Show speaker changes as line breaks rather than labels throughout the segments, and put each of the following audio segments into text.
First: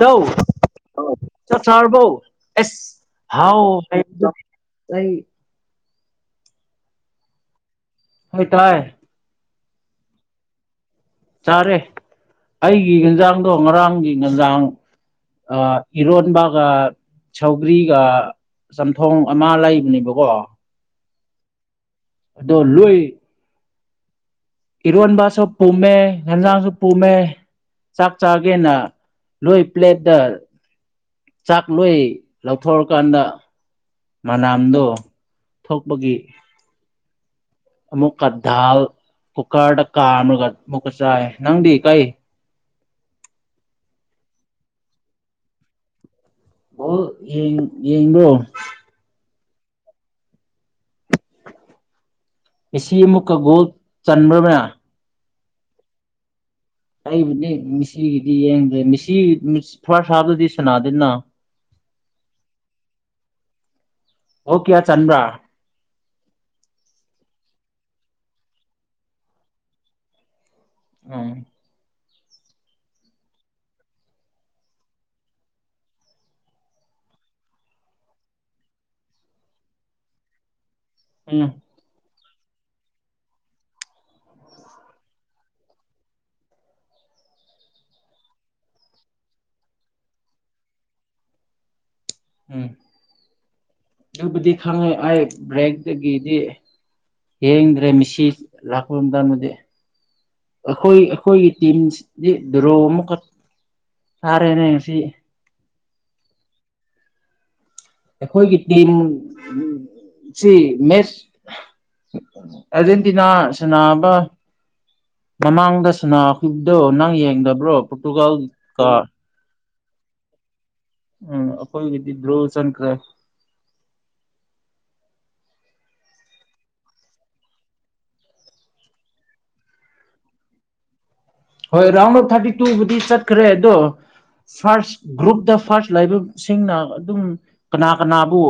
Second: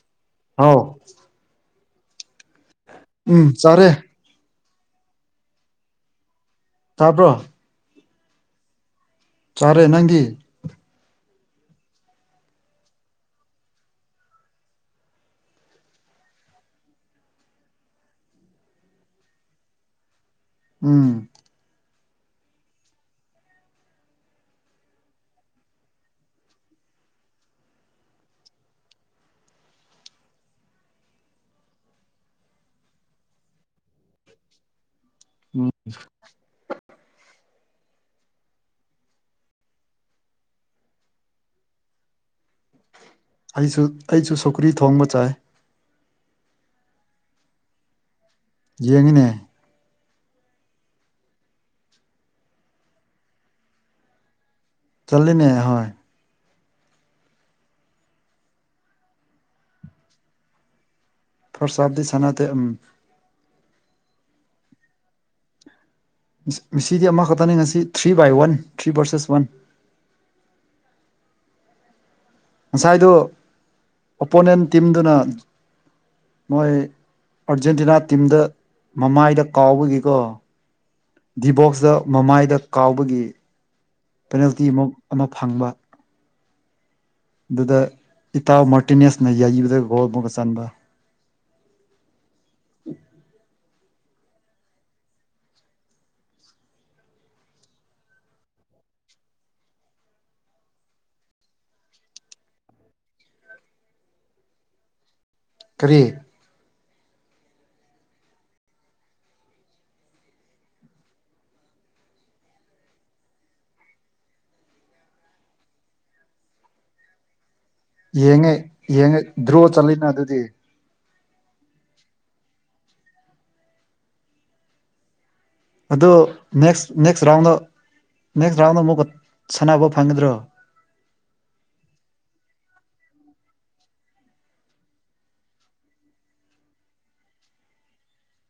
ꯗꯧ ꯍꯥꯎ ꯆꯥꯛ ꯆꯔꯕꯣ ꯑꯦꯁ
ꯎꯝ
ꯍꯥꯎ
ꯆꯥꯔꯦ
ꯇꯥꯏꯌꯦ
ꯇꯥꯕ꯭ꯔꯣ
ꯍꯣꯏ ꯇꯥꯏ
ꯆꯥꯔꯦ ꯅꯪꯗꯤ
ꯆꯥꯔꯦ ꯑꯩꯒꯤ ꯍꯦꯟꯖꯥꯡꯗꯣ ꯉꯔꯥꯡꯒꯤ ꯉꯖꯥꯡ ꯑꯥ ꯏꯔꯣꯟꯕꯥꯒ ꯁꯧꯒ꯭ꯔꯤꯒ ꯆꯝꯊꯣꯡ ꯑꯃꯥ ꯂꯩꯅꯤꯕꯀꯣ
ꯎꯝ
ꯑꯗꯣ ꯂꯣꯏ ꯏꯔꯣꯟꯕꯥꯁꯨ ꯄꯨꯝꯃꯦ ꯍꯦꯟꯖꯥꯡꯁꯨ ꯄꯨꯝꯃꯦ ꯆꯥꯛ ꯆꯥꯒꯦꯅ ꯂꯣꯏ ꯄ꯭ꯂꯦꯠꯇ ꯆꯥꯛꯂꯣꯏ ꯂꯧꯊꯣꯛꯔꯀꯥꯟꯗ ꯃꯅꯥꯝꯗꯣ
ꯎꯝ
ꯊꯣꯛꯄꯒꯤ ꯑꯃꯨꯛꯀ ꯙꯥꯜ ꯀꯨꯀꯔꯗ ꯀꯥꯝꯔꯒ ꯑꯃꯨꯛꯀ ꯆꯥꯏ ꯅꯪꯗꯤ ꯀꯩ
ꯑꯩꯁꯨ ꯑꯩꯖꯨ ꯁꯧꯒ꯭ꯔꯤ ꯊꯣꯡꯕ ꯆꯥꯏ
ꯕꯣꯜ ꯌꯦꯡ ꯌꯦꯡꯕ꯭ꯔꯣ
ꯌꯦꯡꯉꯤꯅꯦ
ꯃꯦꯁꯤ ꯑꯃꯨꯛꯀ ꯒꯣꯜ ꯆꯟꯕ꯭ꯔ ꯃꯌꯥ
ꯇꯜꯂꯦꯅꯦ ꯍꯣꯏ
ꯑꯩꯕꯨꯗꯤ ꯃꯤꯁꯤꯒꯤꯗꯤ ꯌꯦꯡꯗꯦ ꯃꯤꯁꯤ ꯐꯥꯔꯁ ꯍꯥꯞꯇꯗꯤ ꯁꯅꯥꯗꯦꯅ
ꯐꯔꯁ ꯍꯥꯞꯗꯤ ꯁꯅꯥꯗꯦ ꯎꯝ
ꯒꯣꯜ ꯀ꯭ꯌꯥ ꯆꯟꯕ꯭ꯔꯥ
ꯃꯤ ꯃꯤꯁꯤꯗꯤ ꯑꯃꯈꯛꯇꯅꯦ ꯉꯁꯤ three by one three versus one
ꯑꯣꯡ
ꯉꯁꯥꯏꯗꯣ ꯑꯣꯄꯣꯅꯦꯟ ꯇꯤꯝꯗꯨꯅ ꯃꯣꯏ ꯑꯥꯔꯖꯦꯟꯇꯤꯅꯥ ꯇꯤꯝꯗ ꯃꯃꯥꯏꯗ ꯀꯥꯎꯕꯒꯤꯀꯣ
ꯎꯝ
ꯗꯤꯕꯣꯛꯁꯗ ꯃꯃꯥꯏꯗ ꯀꯥꯎꯕꯒꯤ ꯄꯦꯅꯥꯜꯇꯤ ꯃꯨꯛ ꯑꯃ ꯐꯪꯕ ꯑꯗꯨꯗ ꯏꯇꯥꯎ ꯃꯥꯔꯇꯤꯅꯦꯁꯅ ꯌꯩꯕꯗ ꯒꯣꯜ ꯕꯨꯒ ꯆꯟꯕ
ꯎꯝ ꯗꯨꯕꯨꯗꯤ ꯈꯪꯉꯦ ꯑꯩ ꯕ꯭ꯔꯦꯛꯇꯒꯤꯗꯤ ꯌꯦꯡꯗ꯭ꯔꯦ ꯃꯤꯁꯤ ꯂꯥꯛꯄ ꯃꯇꯝꯗꯗꯤ ꯑꯈꯣꯏ ꯑꯈꯣꯏꯒꯤ ꯇꯤꯝꯁꯤꯗꯤ ꯗ꯭ꯔꯣ ꯑꯃꯨꯛꯀ ꯊꯥꯔꯦꯅꯦ ꯉꯁꯤ
ꯀꯔꯤ
ꯑꯩꯈꯣꯏꯒꯤ ꯇꯤꯝ ꯁꯤ ꯃꯦꯁ ꯑꯔꯖꯦꯟꯇꯤꯅ ꯁꯟꯅꯕ ꯃꯃꯥꯡꯗ ꯁꯅꯈꯤꯕꯗꯣ ꯅꯪ ꯌꯦꯡꯗꯕ꯭ꯔꯣ ꯄꯣꯔꯇꯨꯒꯥꯜ
ꯌꯦꯡꯉꯦ
ꯀ
ꯌꯦꯡꯉꯦ ꯗ꯭ꯔꯣ ꯆꯠꯂꯤꯅ ꯑꯗꯨꯗꯤ
ꯎꯝ ꯑꯈꯣꯏꯒꯤꯗꯤ ꯗ꯭ꯔꯣ ꯆꯪꯈ꯭ꯔꯦ
ꯑꯗꯣ next next round next round ꯑꯃꯨꯛꯀ ꯁꯥꯟꯅꯕ ꯐꯪꯒꯗ꯭ꯔꯣ
ꯍꯣꯏ ꯔꯥꯎꯟ ꯑꯣꯐ ꯊꯥꯔꯇꯤ ꯇꯨꯕꯨꯗꯤ ꯆꯠꯈ꯭ꯔꯦ ꯑꯗꯣ ꯐꯥꯔꯁ ꯒ꯭ꯔꯨꯞꯇ ꯐꯥꯔꯁ ꯂꯩꯕꯁꯤꯡꯅ ꯑꯗꯨꯝ ꯀꯅꯥ ꯀꯅꯥꯕꯨ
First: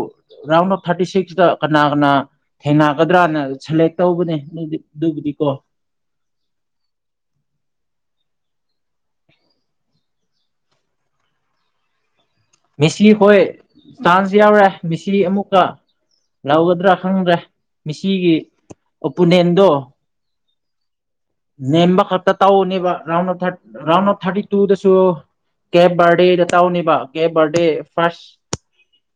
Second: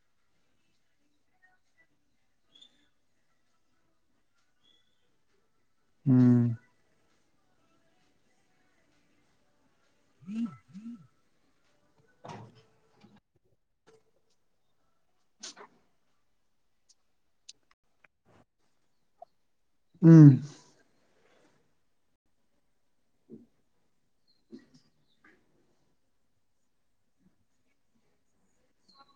ꯔꯥꯎꯟ ꯑꯣꯐ ꯊꯥꯔꯇꯤ ꯁꯤꯛꯁꯇ ꯀꯅꯥ ꯀꯅꯥ ꯊꯦꯡꯅꯒꯗ꯭ꯔꯥꯅ ꯁꯦꯂꯦꯛ ꯇꯧꯕꯅꯦ ꯃꯤꯗꯤ ꯑꯗꯨꯕꯨꯗꯤ ꯀꯣ
ꯎꯝ
[inaudible] ꯃꯦꯁꯤ ꯍꯣꯏ ꯇꯥꯟꯁ ꯌꯥꯎꯔꯦ ꯃꯦꯁꯤ ꯑꯃꯨꯛꯀ ꯂꯧꯒꯗ꯭ꯔꯥ ꯈꯪꯗ꯭ꯔꯦ ꯃꯦꯁꯤꯒꯤ ꯑꯣꯄꯨꯅꯦꯟ
ꯎꯝ
ꯅꯦꯝꯕ ꯈꯇ ꯇꯧꯅꯦꯕ round of thirty round of ꯊꯥꯔꯇꯤꯇꯨꯗꯁꯨ ꯀꯦꯞ ꯕꯔꯗꯦꯒ ꯇꯥꯎꯅꯦꯕ ꯀꯦꯞ ꯕꯔꯗꯦ ꯐꯥꯔꯁ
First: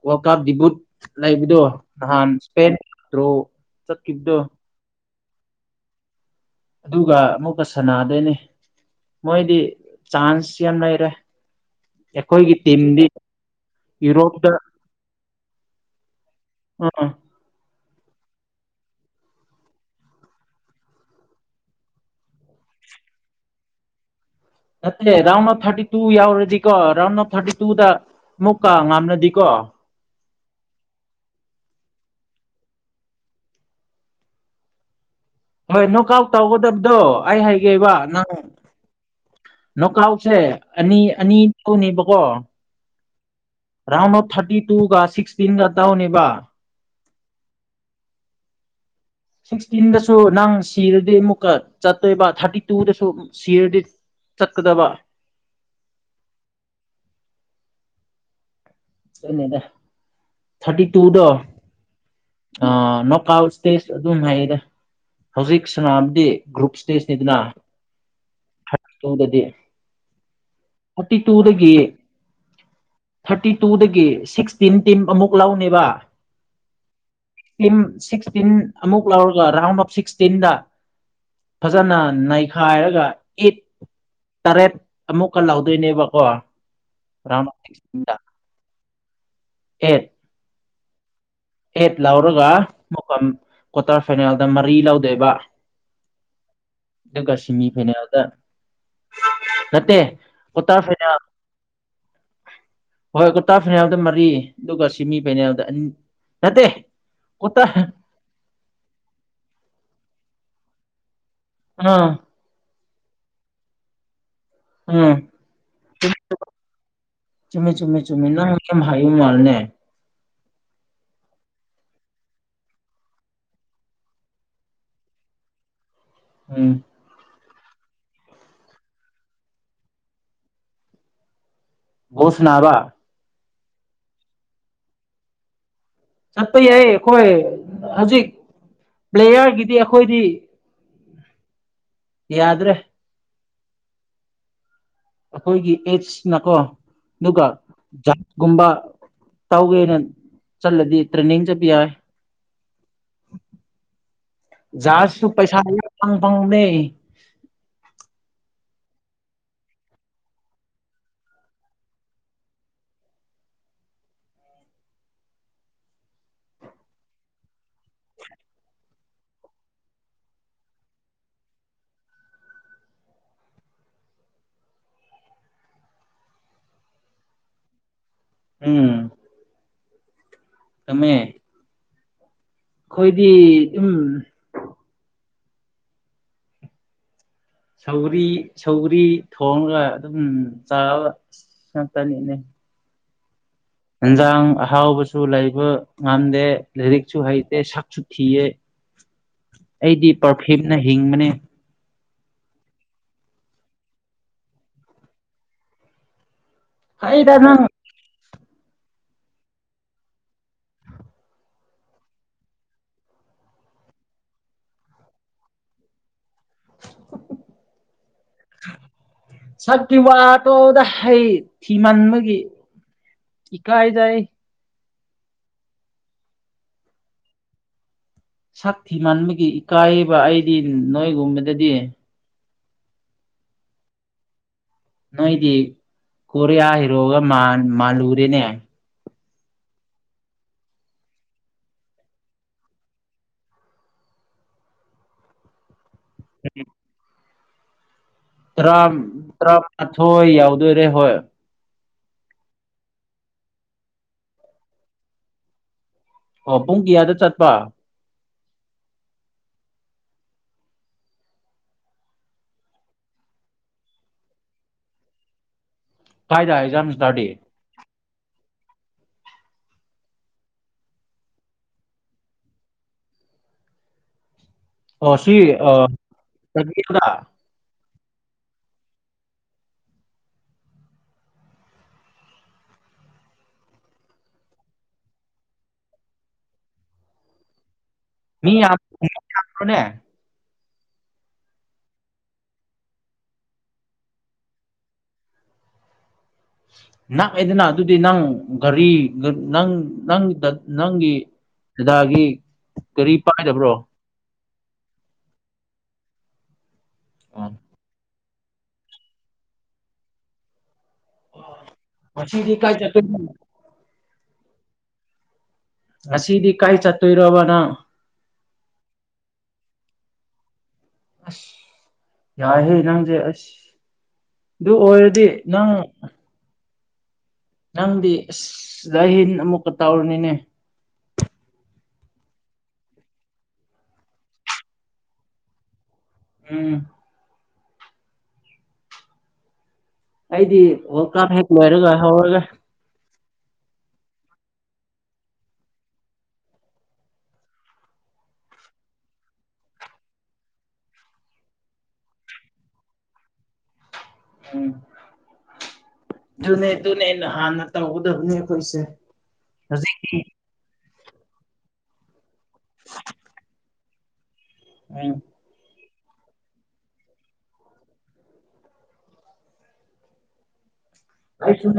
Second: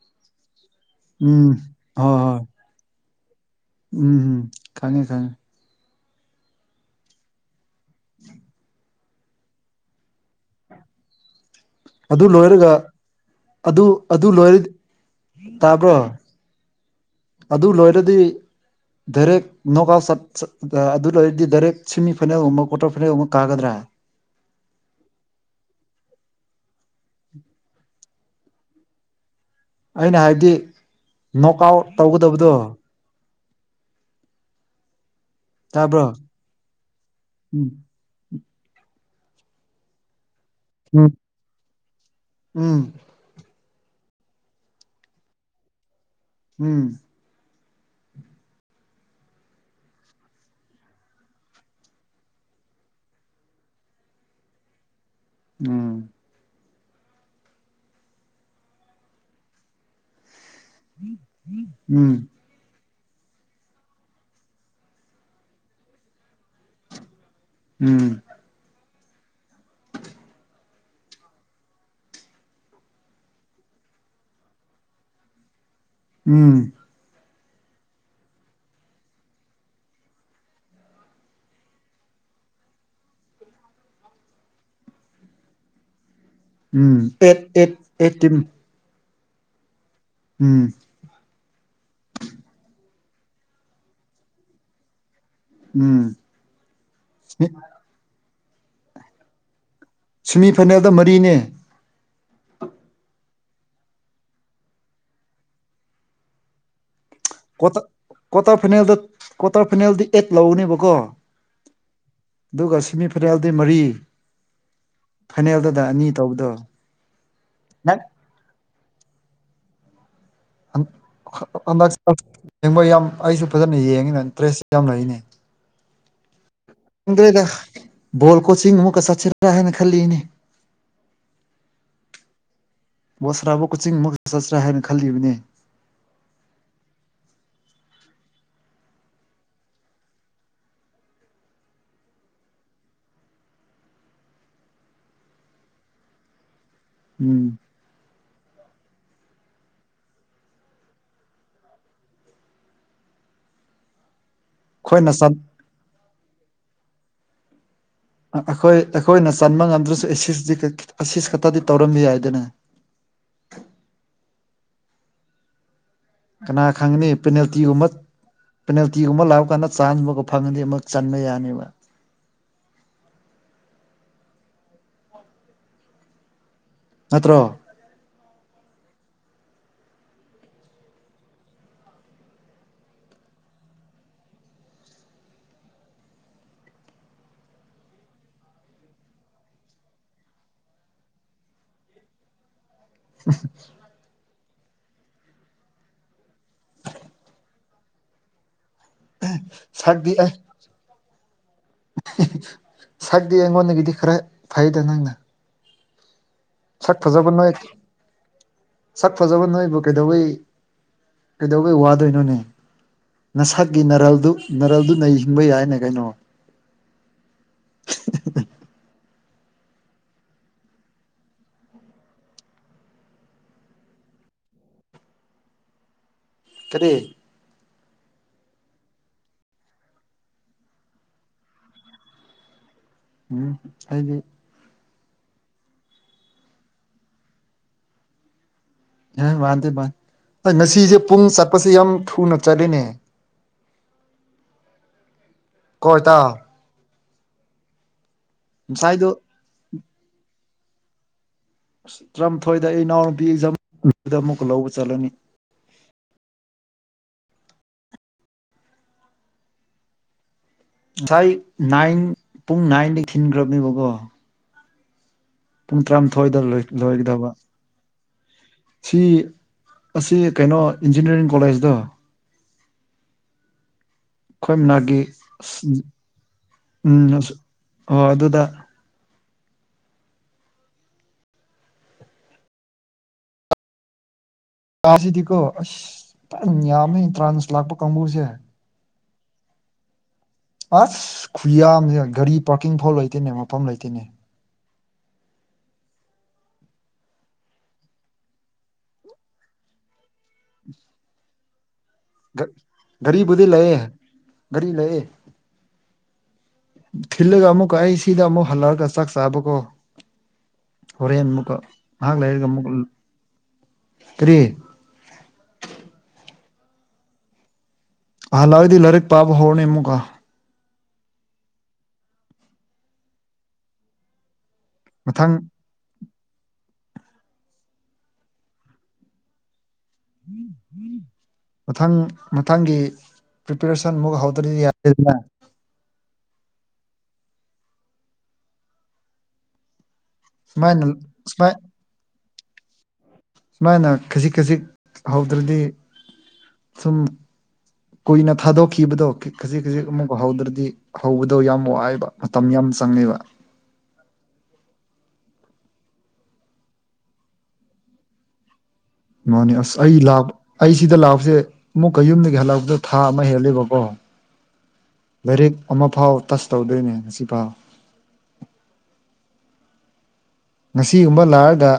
ꯋꯥꯔꯜ ꯀꯞ ꯗꯤꯕꯨꯠ
ꯎꯝ
ꯂꯩꯕꯗꯣ
ꯍꯣꯏ
ꯅꯍꯥꯟ
ꯍꯣꯏ
ꯁ꯭ꯄꯦꯟ ꯗ꯭ꯔꯣ
ꯎꯝ
ꯆꯠꯈꯤꯕꯗꯣ
ꯎꯝ ꯈꯪꯉꯦ ꯈꯪꯉꯦ
ꯑꯗꯨꯒ ꯑꯃꯨꯛꯀ ꯁꯅꯥꯗꯣꯏꯅꯦ ꯃꯣꯏꯗꯤ ꯆꯥꯟꯁ ꯌꯥꯝ ꯂꯩꯔꯦ
ꯑꯗꯨ
ꯑꯩꯈꯣꯏꯒꯤ
ꯂꯣꯏꯔꯒ
ꯇꯤꯝꯗꯤ
ꯑꯗꯨ ꯑꯗꯨ
ꯌꯨꯔꯣꯞꯇ
ꯂꯣꯏꯔ ꯇꯥꯕ꯭ꯔꯣ
ꯑꯥ
ꯑꯗꯨ ꯂꯣꯏꯔꯗꯤ ꯗꯥꯏꯔꯦꯛ ꯅꯣꯛ ꯑꯥꯎꯠ ꯆꯠ ꯆ ꯑꯗꯨ ꯂꯩꯣꯏꯔꯗꯤ ꯗꯥꯏꯔꯦꯛ ꯁꯦꯃꯤ ꯐꯥꯏꯅꯦꯜꯒꯨꯝꯕ ꯀ꯭ꯋꯥꯇꯔ ꯐꯥꯏꯅꯦꯜꯒꯨꯝꯕ ꯀꯥꯒꯗ꯭ꯔꯥ
[inaudible] ꯅꯠꯇꯦ ꯔꯥꯎꯟ ꯑꯣꯐ ꯊꯥꯔꯇꯤ ꯇꯨ ꯌꯥꯎꯔꯗꯤꯀꯣ ꯔꯥꯎꯟ ꯑꯣꯐ ꯊꯥꯔꯇꯤ ꯇꯨꯗ ꯑꯃꯨꯛꯀ ꯉꯥꯝꯔꯗꯤꯀꯣ
ꯑꯩꯅ ꯍꯥꯏꯗꯤ ꯅꯣꯛ ꯑꯥꯎꯠ ꯇꯧꯒꯗꯕꯗꯣ
ꯍꯣꯏ
ꯇꯥꯕ꯭ꯔꯣ
ꯅꯣꯛ ꯑꯥꯎꯠ ꯇꯧꯒꯗꯕꯗꯣ ꯑꯩ
ꯎꯝ
ꯍꯥꯏꯒꯦꯕ ꯅꯪ ꯅꯣꯛ ꯀꯥꯎꯠꯁꯦ ꯑꯅꯤ
ꯎꯝ
ꯑꯅꯤ ꯊꯣꯅꯤꯕꯀꯣ
ꯎꯝ
ꯔꯥꯎꯟ ꯑꯣꯐ ꯊꯔꯇꯤ ꯇꯨꯒ ꯁꯤꯛꯁꯇꯤꯟꯒ ꯇꯧꯅꯦ
ꯎꯝ
ꯁꯤꯛꯁꯇꯤꯟꯗꯁꯨ ꯅꯪ ꯁꯤꯔꯗꯤ ꯑꯃꯨꯛꯀ ꯆꯠꯇꯣꯏꯕ ꯊꯥꯔꯇꯤ ꯇꯨꯗꯁꯨ ꯁꯤꯔꯗꯤ ꯆꯠꯀꯗꯕ
ꯎꯝ
ꯆꯠꯂꯦꯗ ꯊꯥꯔꯇꯤ ꯇꯨꯗꯣ
ꯎꯝ
ꯑꯥ ꯅꯣꯛ ꯑꯥꯎꯠ ꯁ꯭ꯇꯦꯖ ꯑꯗꯨꯝ ꯍꯥꯏꯌꯦꯗ ꯍꯧꯖꯤꯛ ꯁꯅꯥꯕꯗꯤ ꯒ꯭ꯔꯨꯞ ꯁ꯭ꯇꯦꯖꯅꯤꯗꯅ
ꯎꯝ
ꯇꯨꯗꯗꯤ ꯊꯔꯇꯤ ꯇꯨꯗꯒꯤ ꯊꯔꯇꯤ ꯇꯨꯗꯒꯤ ꯁꯤꯛꯁꯇꯤꯟ ꯇꯤꯝ ꯑꯃꯨꯛ ꯂꯧꯅꯦꯕ
ꯎꯝ
ꯇꯤꯝ ꯁꯤꯛꯁꯇꯤꯟ ꯑꯃꯨꯛ ꯂꯧꯔꯒ ꯔꯥꯎꯟ ꯑꯣꯞ ꯁꯤꯛꯁꯇꯤꯟꯗ ꯐꯖꯟꯅ ꯅꯩꯈꯥꯏꯔꯒ ꯏꯠ ꯇꯔꯦꯠ ꯑꯃꯨꯛꯀ ꯂꯧꯗꯣꯏꯅꯦꯕ ꯀꯣ
ꯎꯝ
round
eight
of
eight eight
ꯁꯤꯛꯁꯇꯤꯟꯗ
ꯇꯤꯝ
ꯑꯦꯠ
ꯎꯝ
ꯑꯦꯠ ꯂꯧꯔꯒ ꯃꯨꯛꯀ ꯀ꯭ꯋꯥꯇꯔ ꯐꯥꯏꯅꯦꯜꯗ ꯃꯔꯤ ꯂꯧꯗꯣꯏꯕ
ꯎꯝ
ꯑꯗꯨꯒ ꯁꯤꯃꯤ ꯐꯥꯏꯅꯦꯜꯗ ꯅꯠꯇꯦ
ꯁꯤꯃꯤ
ꯀ꯭ꯋꯥꯇꯔ
ꯐꯥꯏꯅꯦꯜꯗ
ꯐꯥꯏꯅꯦꯜ
ꯃꯔꯤꯅꯦ
[inaudible] ꯍꯣꯏ ꯀ꯭ꯋꯥꯇꯔ ꯐꯅꯦꯜꯗ ꯃꯔꯤ ꯑꯗꯨꯒ ꯁꯤꯃꯤ ꯐꯩꯅꯦꯜꯗ ꯑꯅꯤ ꯅꯠꯇꯦ ꯀ꯭ꯋꯥꯇꯔ
ꯀ꯭ꯋꯥꯇꯛ ꯀ꯭ꯋꯥꯇꯔ ꯐꯥꯏꯅꯦꯜꯗ ꯀ꯭ꯋꯥꯇꯔ ꯐꯥꯏꯅꯦꯜꯗꯤ ꯑꯦꯠ ꯂꯧꯒꯅꯦꯕꯀꯣ
ꯑꯥ
ꯑꯗꯨꯒ ꯁꯤꯃꯤ ꯐꯅꯦꯜꯗꯤ ꯃꯔꯤ
ꯎꯝ
ꯐꯥꯏꯅꯦꯜꯗꯅ ꯑꯅꯤ ꯇꯧꯕꯗꯣ
ꯆꯨꯝꯃꯦ ꯆꯨꯝꯃꯦ
ꯅꯪ
ꯆꯨꯝꯃꯦ ꯅꯪ ꯌꯥꯝ ꯍꯩꯕ ꯃꯥꯜꯂꯦꯅꯦ
[unintelligible] [unintelligible] ꯃꯣꯏ ꯌꯥꯝ ꯑꯩꯁꯨ ꯐꯖꯟꯅ ꯌꯦꯡꯉꯦꯅꯦ ꯗ꯭ꯔꯦꯖ ꯌꯥꯝ ꯂꯩꯅꯦ
[inaudible]
ꯈꯪꯗ꯭ꯔꯦꯗ ꯕꯣꯜ ꯀꯣꯆꯤꯡ ꯑꯃꯨꯛꯀ ꯆꯠꯁꯤꯔ ꯍꯥꯏꯅ ꯈꯜꯂꯤꯅꯦ
ꯕꯣꯜ ꯁꯥꯅꯕ
ꯁꯅꯥꯕ ꯀꯣꯆꯤꯡꯃꯛꯀ ꯆꯠꯁꯤꯔꯥ ꯍꯥꯏꯅ ꯈꯜꯂꯤꯕꯅꯦ
ꯆꯠꯄ ꯌꯥꯏ ꯑꯈꯣꯏ ꯍꯧꯖꯤꯛ ꯄ꯭ꯂꯦꯌ꯭ꯔꯒꯤꯗꯤ ꯑꯈꯣꯏꯗꯤ ꯌꯥꯗ꯭ꯔꯦ ꯑꯈꯣꯏꯒꯤ ꯑꯦꯠꯁꯅꯀꯣ ꯑꯗꯨꯒ
ꯎꯝ
ꯖ ꯒꯨꯝꯕ ꯇꯧꯒꯦꯅ ꯆꯠꯂꯗꯤ ꯇ꯭ꯔꯦꯟꯅꯤꯡ ꯆꯠꯄ ꯌꯥꯏ
ꯑꯩꯈꯣꯏꯅ
ꯖꯍꯥꯖꯁꯨ ꯄꯩꯁꯥ ꯌꯥꯝ ꯐꯪ ꯐꯪꯕꯅꯦ
ꯑ ꯑꯈꯣꯏ ꯑꯈꯣꯏꯅ ꯆꯟꯕ ꯉꯝꯗ꯭ꯔꯁꯨ ꯑꯦꯁꯤꯁꯇꯤ ꯀ ꯑꯦꯁꯤꯁ ꯈꯛꯇꯗꯤ ꯇꯧꯔꯝꯕ ꯌꯥꯏꯗꯅ
[inaudible]
ꯀꯥꯅ ꯈꯪꯒꯅꯤ ꯄꯦꯅꯥꯜꯇꯤꯒꯨꯝꯕ ꯄꯦꯅꯥꯜꯇꯤꯒꯨꯝꯕ ꯂꯥꯛ ꯀꯥꯟꯗ ꯆꯥꯟꯁ ꯑꯃꯒ ꯐꯪꯉꯗꯤ ꯑꯃꯨꯛ ꯆꯟꯕ ꯌꯥꯅꯦꯕ
[inaudible]
ꯅꯠꯇ꯭ꯔꯣ
ꯎꯝ ꯆꯨꯝꯃꯦ ꯑꯈꯣꯏꯗꯤ ꯎꯝ ꯁꯧꯒ꯭ꯔꯤ ꯁꯧꯒ꯭ꯔꯤ ꯊꯣꯡꯒ ꯑꯗꯨꯝ ꯆꯥꯕ ꯉꯥꯛꯇꯅꯤꯅꯦ
[inaudible]
ꯏꯟꯖꯥꯡ ꯑꯍꯥꯎꯕꯁꯨ ꯂꯩꯕ ꯉꯝꯗꯦ ꯂꯥꯏꯔꯤꯛꯁꯨ ꯍꯩꯇꯦ ꯁꯛꯁꯨ ꯊꯤꯌꯦ ꯑꯩꯗꯤ ꯄꯔꯐꯤꯝꯅ ꯍꯤꯡꯕꯅꯦ
ꯁꯛꯗꯤ ꯑꯩꯉꯣꯟꯗꯒꯤꯗꯤ ꯈꯔ ꯐꯩꯗ ꯅꯪꯅ ꯁꯛ ꯐꯖꯕ
ꯍꯩꯗ
ꯅꯣꯏ
ꯅꯪ
ꯁꯛ ꯐꯖꯕ ꯅꯣꯏꯕꯨ ꯀꯩꯗꯧꯋꯤ ꯀꯩꯗꯧꯕꯩ ꯋꯥꯗꯣꯏꯅꯣꯅꯦ ꯅꯁꯛꯀꯤ ꯅꯔꯜꯗꯨ ꯅꯔꯜꯗꯨꯅ ꯍꯤꯡꯕ ꯌꯥꯏꯅꯦ ꯀꯩꯅꯣ [unintelligible]
ꯁꯛꯀꯤ ꯋꯥꯇꯣꯛꯑꯗ ꯑꯩ ꯊꯤꯃꯟꯕꯒꯤ ꯏꯀꯥꯏ ꯖꯩ
ꯀꯔꯤ
ꯁꯥꯛ ꯊꯤꯃꯟꯕꯒꯤ ꯏꯀꯥꯏꯕ ꯑꯩꯗꯤ ꯅꯣꯏꯒꯨꯝꯕꯗꯗꯤ
ꯎꯝ ꯑꯩꯗꯤ
ꯅꯣꯏꯗꯤ ꯀꯣꯔꯤꯌꯥ ꯍꯤꯔꯣꯒ ꯃꯥꯟ ꯃꯥꯜꯂꯨꯔꯦꯅꯦ
ꯑꯦ ꯃꯥꯟꯗꯦ ꯕꯥꯏ ꯑꯦ ꯉꯁꯤꯁꯦ ꯄꯨꯡ ꯆꯠꯄꯁꯦ ꯌꯥꯝ ꯊꯨꯅ ꯆꯠꯂꯤꯅꯦ ꯀꯣ ꯏꯇꯥꯎ
ꯇ꯭ꯥꯔꯝ
ꯉꯁꯥꯏꯗꯣ
ꯇ꯭ꯥꯔ ꯑꯊꯣꯏ ꯌꯥꯎꯗꯣꯔꯦ ꯍꯣꯏ
[unintelligible] ꯏꯅꯥꯎꯄꯤ ꯑꯃꯨꯛꯀ ꯂꯧꯕ ꯆꯠꯂꯅꯤ
ꯑꯣ ꯄꯨꯡ ꯀꯥꯌꯗ ꯆꯠꯄ
ꯉꯁꯥꯏ ꯅꯥꯏꯟ ꯄꯨꯡ ꯅꯥꯏꯟꯗꯒꯤ ꯊꯤꯟꯈ꯭ꯔꯕꯅꯦꯕꯀꯣ ꯄꯨꯡ ꯇꯔꯥꯃꯥꯊꯣꯏꯗ
ꯀꯥꯏꯗ
ꯂꯣꯏ
ꯑꯦꯛꯖꯥꯝ ꯏꯁꯇꯥꯔꯠꯇꯤ
ꯂꯣꯏꯒꯗꯕ ꯁꯤ ꯑꯁꯤ ꯀꯩꯅꯣ ꯏꯟꯖꯤꯅ꯭ꯌꯥꯔꯤꯡ ꯀꯣꯂꯦꯖꯇꯣ
[inaudible]
ꯑꯩꯈꯣꯏ ꯃꯅꯥꯛꯀꯤ
ꯑꯣ ꯁꯤ ꯑꯣ
ꯎꯝ
[unintelligible]
ꯑꯣ ꯑꯗꯨꯗ ꯌꯥꯁꯤꯗꯤꯀꯣ ꯑꯁ ꯐꯖꯅ ꯌꯥꯝꯃꯦ ꯇ꯭ꯔꯥꯟꯁ ꯄ꯭ꯂꯥꯟꯗꯣ
ꯃꯤ ꯌꯥꯝ [unintelligible]
ꯑꯁ ꯈꯨꯌꯥꯝꯁꯦ ꯒꯥꯔꯤ ꯄꯥꯔꯀꯤꯡ ꯐꯥꯎ ꯂꯩꯇꯦꯅꯦ ꯃꯐꯝ ꯂꯩꯇꯅꯦ
ꯅꯥꯛꯑꯦꯗꯅ ꯑꯗꯨꯗꯤ ꯅꯪ ꯒꯥꯔꯤ ꯅꯪ ꯅꯪ ꯗ ꯅꯪꯒꯤ ꯗꯥꯗꯥꯒꯤ ꯒꯥꯔꯤ
ꯒꯥꯔꯤꯕꯨꯗꯤ
ꯄꯥꯏꯗꯕ꯭ꯔꯣ
ꯂꯩꯑꯦ ꯒꯔꯤ ꯂꯩꯑꯦ ꯊꯤꯜꯂꯒ
ꯑꯣ
ꯑꯃꯨꯛꯀ ꯑꯩ ꯁꯤꯗ ꯑꯃꯨꯛ ꯍꯜꯂꯛꯑꯒ ꯆꯥꯛ ꯆꯥꯕꯀꯣ ꯍꯣꯔꯦꯟ ꯑꯃꯨꯛꯀ ꯉꯍꯥꯛ ꯂꯩꯔꯒ
ꯉꯁꯤꯗꯤ
ꯑꯃꯨꯛꯀ
ꯀꯥꯏ ꯆꯠꯇꯣꯏꯅꯣ
ꯀꯔꯤ
ꯉꯁꯤꯗꯤ ꯀꯥꯏ ꯆꯠꯇꯣꯔꯣꯕ ꯅꯪ
ꯍꯜꯂꯛꯑꯗꯤ ꯂꯥꯏꯔꯤꯛ ꯄꯥꯕ ꯍꯧꯔꯅꯤ ꯑꯃꯨꯛꯀꯥ
ꯑꯁ ꯌꯥꯏꯍꯦ ꯅꯪꯁꯦ ꯑꯁ ꯑꯗꯨ ꯑꯣꯏꯔꯗꯤ
ꯃꯊꯪ
ꯅꯪ ꯅꯪꯗꯤ ꯑꯁ ꯂꯥꯏꯔꯤꯛ ꯍꯩꯕꯅꯤꯅ ꯑꯃꯨꯛ
ꯃꯊꯪ ꯃꯊꯪꯒꯤ ꯄ꯭ꯔꯤꯄꯦꯔꯦꯁꯟ ꯃꯨꯛ ꯍꯧꯗ꯭ꯔꯗꯤ ꯌꯥꯗꯦꯗꯅ
ꯎꯝ ꯑꯩꯗꯤ
ꯁꯨꯃꯥꯏꯅ
ꯋꯥꯜ ꯀꯥꯞ ꯍꯦꯛ
ꯁꯨꯃꯥꯏ
ꯂꯣꯏꯔꯒ ꯍꯧꯔꯒꯦ
ꯁꯨꯃꯥꯏꯅ ꯈꯖꯤꯛ ꯈꯖꯤꯛ ꯍꯧꯗ꯭ꯔꯗꯤ ꯁꯨꯝ ꯀꯨꯏꯅ ꯊꯥꯗꯣꯛꯈꯤꯕꯗꯣ ꯈꯖꯤꯛ ꯈꯖꯤꯛ ꯑꯃꯨꯛ ꯍꯧꯗ꯭ꯔꯗꯤ ꯍꯧꯕꯗꯣ ꯌꯥꯝ ꯋꯥꯏꯕ ꯃꯇꯝ ꯌꯥꯝ ꯆꯪꯉꯦꯕ
[inaudible] ꯎꯝ ꯑꯗꯨꯅꯦ ꯑꯗꯨꯅꯦ ꯅꯍꯥꯟꯅ ꯇꯧꯒꯗꯕꯅꯦ ꯑꯩꯈꯣꯏꯁꯦ
ꯃꯥꯅꯦ ꯑꯁ ꯑꯩ
ꯍꯧꯖꯤꯛꯇꯤ
ꯂꯥꯛ ꯑꯩ ꯁꯤꯗ ꯂꯥꯛꯄꯁꯦ ꯑꯃꯨꯛꯀ ꯌꯨꯝꯗ ꯍꯜꯂꯛꯄꯗꯣ ꯊꯥ ꯑꯃ ꯍꯦꯜꯂꯦꯕꯀꯣ
ꯎꯝ
ꯂꯥꯏꯔꯤꯛ ꯑꯃꯐꯥꯎ ꯇꯁ ꯇꯧꯗ꯭ꯔꯤꯅꯦ ꯉꯁꯤꯐꯥꯎ ꯉꯁꯤꯒꯨꯝꯕ ꯂꯥꯛꯑꯒ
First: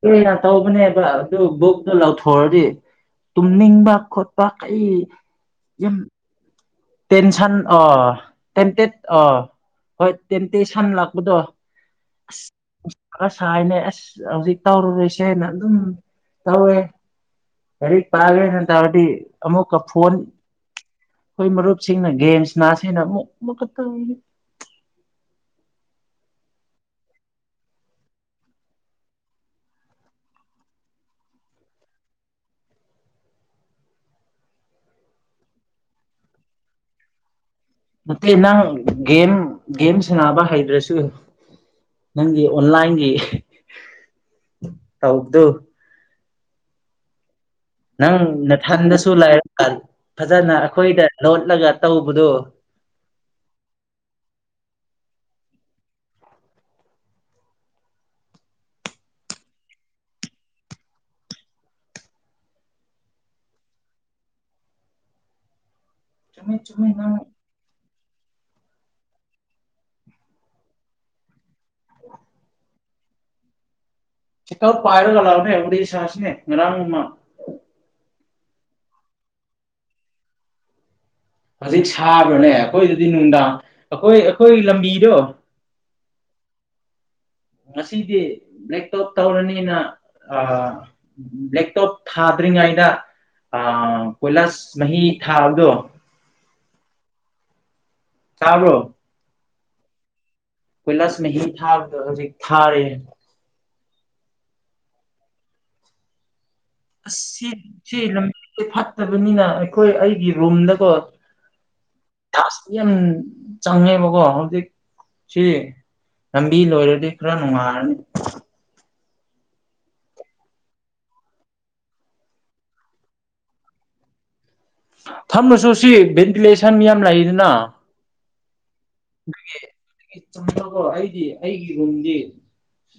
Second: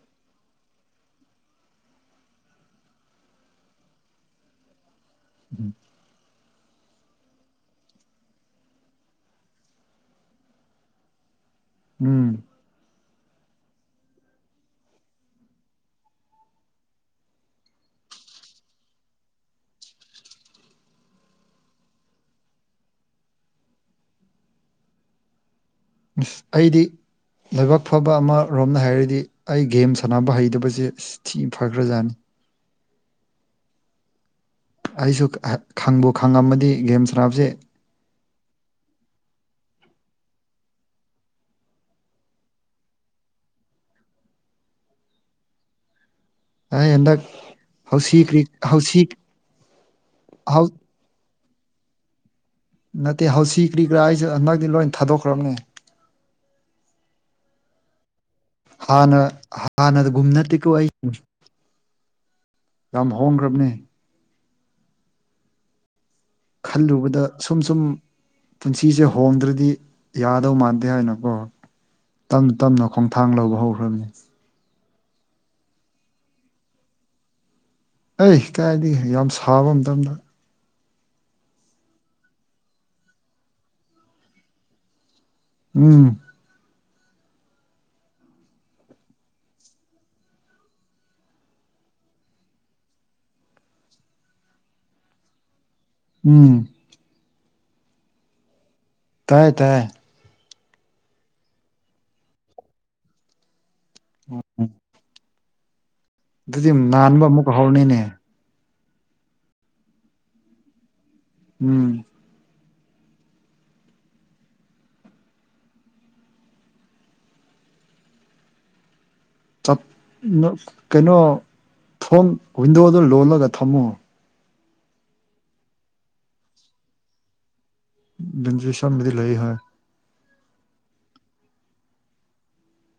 ꯀꯨꯢꯅ ꯇꯧꯕꯅꯦꯕ ꯑꯗꯨ ꯕꯨꯛꯇꯨ ꯂꯧꯊꯣꯛꯑꯗꯤ ꯇꯨꯝꯅꯤꯡꯕ ꯈꯣꯠꯄ ꯀꯩ ꯌꯥꯝ ꯇꯦꯟꯁꯟ ꯑ ꯇꯦꯟꯇꯦꯠ ꯑ ꯍꯣꯏ ꯇꯦꯟꯇꯦꯁꯟ ꯂꯥꯛꯄꯗꯣ
ꯎꯝ
ꯑꯁ ꯍꯥꯏꯅꯦ ꯑꯁ ꯍꯧꯖꯤꯛ ꯇꯧꯔꯨꯔꯁꯦꯅ ꯑꯗꯨꯝ ꯇꯧꯋꯦ ꯂꯥꯏꯔꯤꯛ ꯄꯥꯒꯦꯅ ꯇꯧꯔꯗꯤ ꯑꯃꯨꯛꯀ ꯐꯣꯟ ꯑꯩꯈꯣꯏ ꯃꯔꯨꯞꯁꯤꯡꯅ ꯒꯦꯝꯁ ꯁꯥꯅꯁꯦꯅ ꯑꯃꯨꯛ ꯑꯃꯨꯛꯀ ꯇꯧꯔꯤꯅꯤ
ꯏꯁ ꯑꯩꯗꯤ ꯂꯥꯏꯕꯛ ꯐꯕ ꯑꯃꯔꯣꯝꯅ ꯍꯥꯏꯔꯗꯤ ꯑꯩ ꯒꯦꯝ ꯁꯥꯟꯅꯕ ꯍꯩꯇꯕꯁꯦ ꯊꯤ ꯐꯈ꯭ꯔꯖꯥꯠꯅꯤ ꯑꯩꯁꯨ ꯈꯪꯕꯨ ꯈꯪꯉꯝꯃꯗꯤ ꯒꯦꯝ ꯁꯥꯟꯅꯕꯁꯦ
ꯅꯠꯇꯦ ꯅꯪ ꯒꯦꯝ ꯒꯦꯝ ꯁꯥꯟꯅꯕ ꯍꯩꯇ꯭ꯔꯁꯨ ꯅꯪꯒꯤ ꯑꯣꯟꯂꯥꯏꯟꯒꯤ ꯇꯧꯕꯗꯨ
ꯑꯩ ꯍꯟꯗꯛ
ꯅꯪ
ꯍꯧꯁꯤ ꯀ꯭ꯔꯤ ꯍꯧꯁꯤ
ꯅꯊꯟꯗꯁꯨ ꯂꯩꯔꯒ ꯐꯖꯅ
ꯍꯧ
ꯑꯩꯈꯣꯏꯗ ꯂꯣꯠꯂꯒ ꯇꯧꯕꯗꯣ
ꯅꯠꯇꯦ ꯍꯥꯎꯁꯤ ꯒ꯭ꯔꯤꯒ꯭ꯔꯥ ꯑꯩꯁꯨ ꯍꯟꯗꯛꯇꯤ ꯂꯣꯏ ꯊꯥꯗꯣꯛꯈ꯭ꯔꯕꯅꯦ ꯍꯥꯟꯅ ꯍꯥꯟꯅꯒꯨꯝ ꯅꯠꯇꯦꯀꯣ ꯑꯩ ꯌꯥꯝ ꯍꯣꯡꯈ꯭ꯔꯕꯅꯦ
ꯆꯨꯝꯃꯤ ꯆꯨꯝꯃꯤ ꯅꯪ
ꯈꯜꯂꯨꯕꯗ ꯁꯨꯝ ꯁꯨꯝ ꯄꯨꯟꯁꯤꯁꯦ ꯍꯣꯡꯗ꯭ꯔꯗꯤ ꯌꯥꯗꯧ ꯃꯥꯟꯗꯦ ꯍꯥꯏꯅꯀꯣ ꯇꯞꯅ ꯇꯞꯅ ꯈꯣꯡꯊꯥꯡ ꯂꯧꯕ ꯍꯧꯈ꯭ꯔꯕꯅꯦ
ꯄꯥꯏꯔꯒ ꯂꯥꯛꯎꯅꯦ ꯋꯥꯔꯤ ꯁꯥꯁꯤꯅꯦ ꯉꯥꯔꯥꯡꯒꯨꯝꯅ
ꯑꯩ ꯀꯥꯏꯗꯒꯤ ꯌꯥꯝ ꯁꯥꯕ ꯃꯇꯝꯗ
ꯍꯧꯖꯤꯛ ꯁꯥꯕ꯭ꯔꯣꯅꯦ ꯑꯩꯈꯣꯏꯗꯗꯤ ꯅꯨꯡꯗꯥꯡ ꯑꯩꯈꯣꯏ ꯑꯩꯈꯣꯏ ꯂꯝꯕꯤꯗꯣ
ꯎꯝ
ꯉꯁꯤꯗꯤ ꯂꯦꯛꯇꯣꯞ ꯇꯧꯔꯅꯤꯅꯥ ꯑꯥ ꯂꯦꯛꯇꯣꯞ ꯊꯥꯗ꯭ꯔꯤꯉꯩꯗꯥ ꯑꯥ ꯀꯣꯏꯂꯥꯁ ꯃꯍꯤ ꯊꯥꯕꯗꯣ
ꯎꯝ
ꯇꯥꯕ꯭ꯔꯣ
ꯇꯥꯌꯦ ꯇꯥꯌꯦ
ꯀꯣꯏꯂꯥꯁ ꯃꯍꯤ ꯊꯥꯕꯗꯣ ꯍꯧꯖꯤꯛ ꯊꯥꯔꯦ
ꯑꯣ
ꯑꯁ ꯁꯤ
ꯑꯃꯨꯛꯀ
ꯁꯤ
ꯍꯧꯔꯅꯤꯅꯦ
ꯂꯝꯕꯤꯖꯦ ꯐꯠꯇꯕꯅꯤꯅꯥ ꯑꯩꯈꯣꯏ ꯑꯩꯒꯤ ꯔꯨꯝꯗꯀꯣ
ꯎꯝ
ꯌꯥꯝ ꯆꯪꯉꯦꯕꯀꯣ ꯍꯧꯖꯤꯛ ꯁꯤ ꯂꯝꯕꯤ ꯂꯣꯏꯔꯗꯤ ꯈꯔ ꯅꯨꯡꯉꯥꯏꯔꯅꯤ
ꯆꯠ ꯀꯩꯅꯣ ꯊꯣꯡ ꯋꯤꯟꯗꯣꯗꯨ ꯂꯣꯜꯂꯒ ꯊꯝꯃꯣ
ꯊꯝꯃꯁꯨ ꯁꯤ ꯚꯦꯟꯇꯤꯂꯦꯁꯟ ꯌꯥꯝ ꯂꯩꯗꯅ
ꯚꯦꯟꯇꯤꯂꯦꯁꯟꯕꯨꯗꯤ ꯂꯩ ꯍꯥꯏ
ꯑꯩꯗꯤ ꯑꯩꯒꯤ ꯔꯨꯝꯗꯤ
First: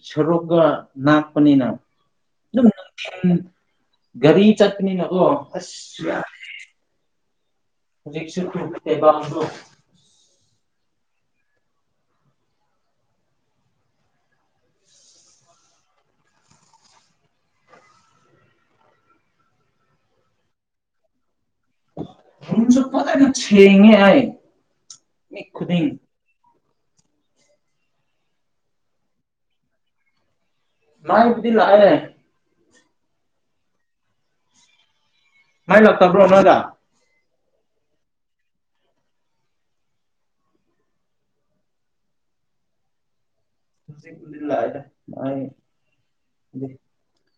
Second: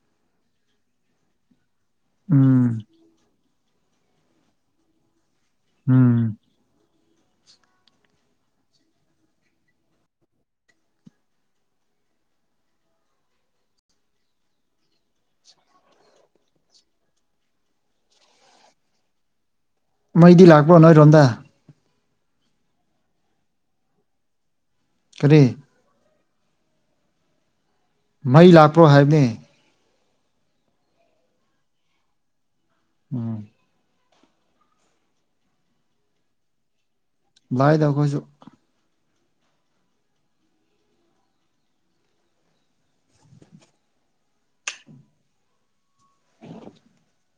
ꯁꯔꯨꯛꯒ ꯅꯥꯥꯛꯄꯅꯤꯅ
ꯎꯝ
ꯗꯨꯝ ꯒꯔꯤ ꯆꯠꯄꯅꯤ ꯅꯀꯣ ꯑꯁ
ꯎꯝ
ꯍꯧꯖꯤꯛꯁꯨ ꯀ꯭ꯔꯤ ꯀꯦꯕꯥꯡꯗꯨ
ꯃꯩꯗꯤ ꯂꯥꯛꯄ꯭ꯔꯣ ꯅꯣꯏꯔꯣꯝꯗ
ꯔꯨꯝꯁꯨ ꯐꯖꯅꯅ ꯁꯦꯡꯉꯦ ꯑꯩ
ꯀꯔꯤ
ꯃꯤꯠ ꯈꯨꯨꯗꯤꯡ
ꯃꯩ ꯂꯥꯛꯄ꯭ꯔꯣ ꯍꯥꯏꯕꯅꯦ
ꯃꯩꯕꯨꯗꯤ ꯂꯥꯛꯑꯦ
ꯎꯝ
ꯃꯩ ꯂꯥꯛꯇꯕ꯭ꯔꯣ ꯅꯣꯏꯗ
ꯂꯥꯛꯏꯗ ꯑꯈꯣꯏꯖꯨ
ꯍꯧꯖꯤꯛꯄꯨꯗꯤ ꯂꯥꯛꯑꯦꯗ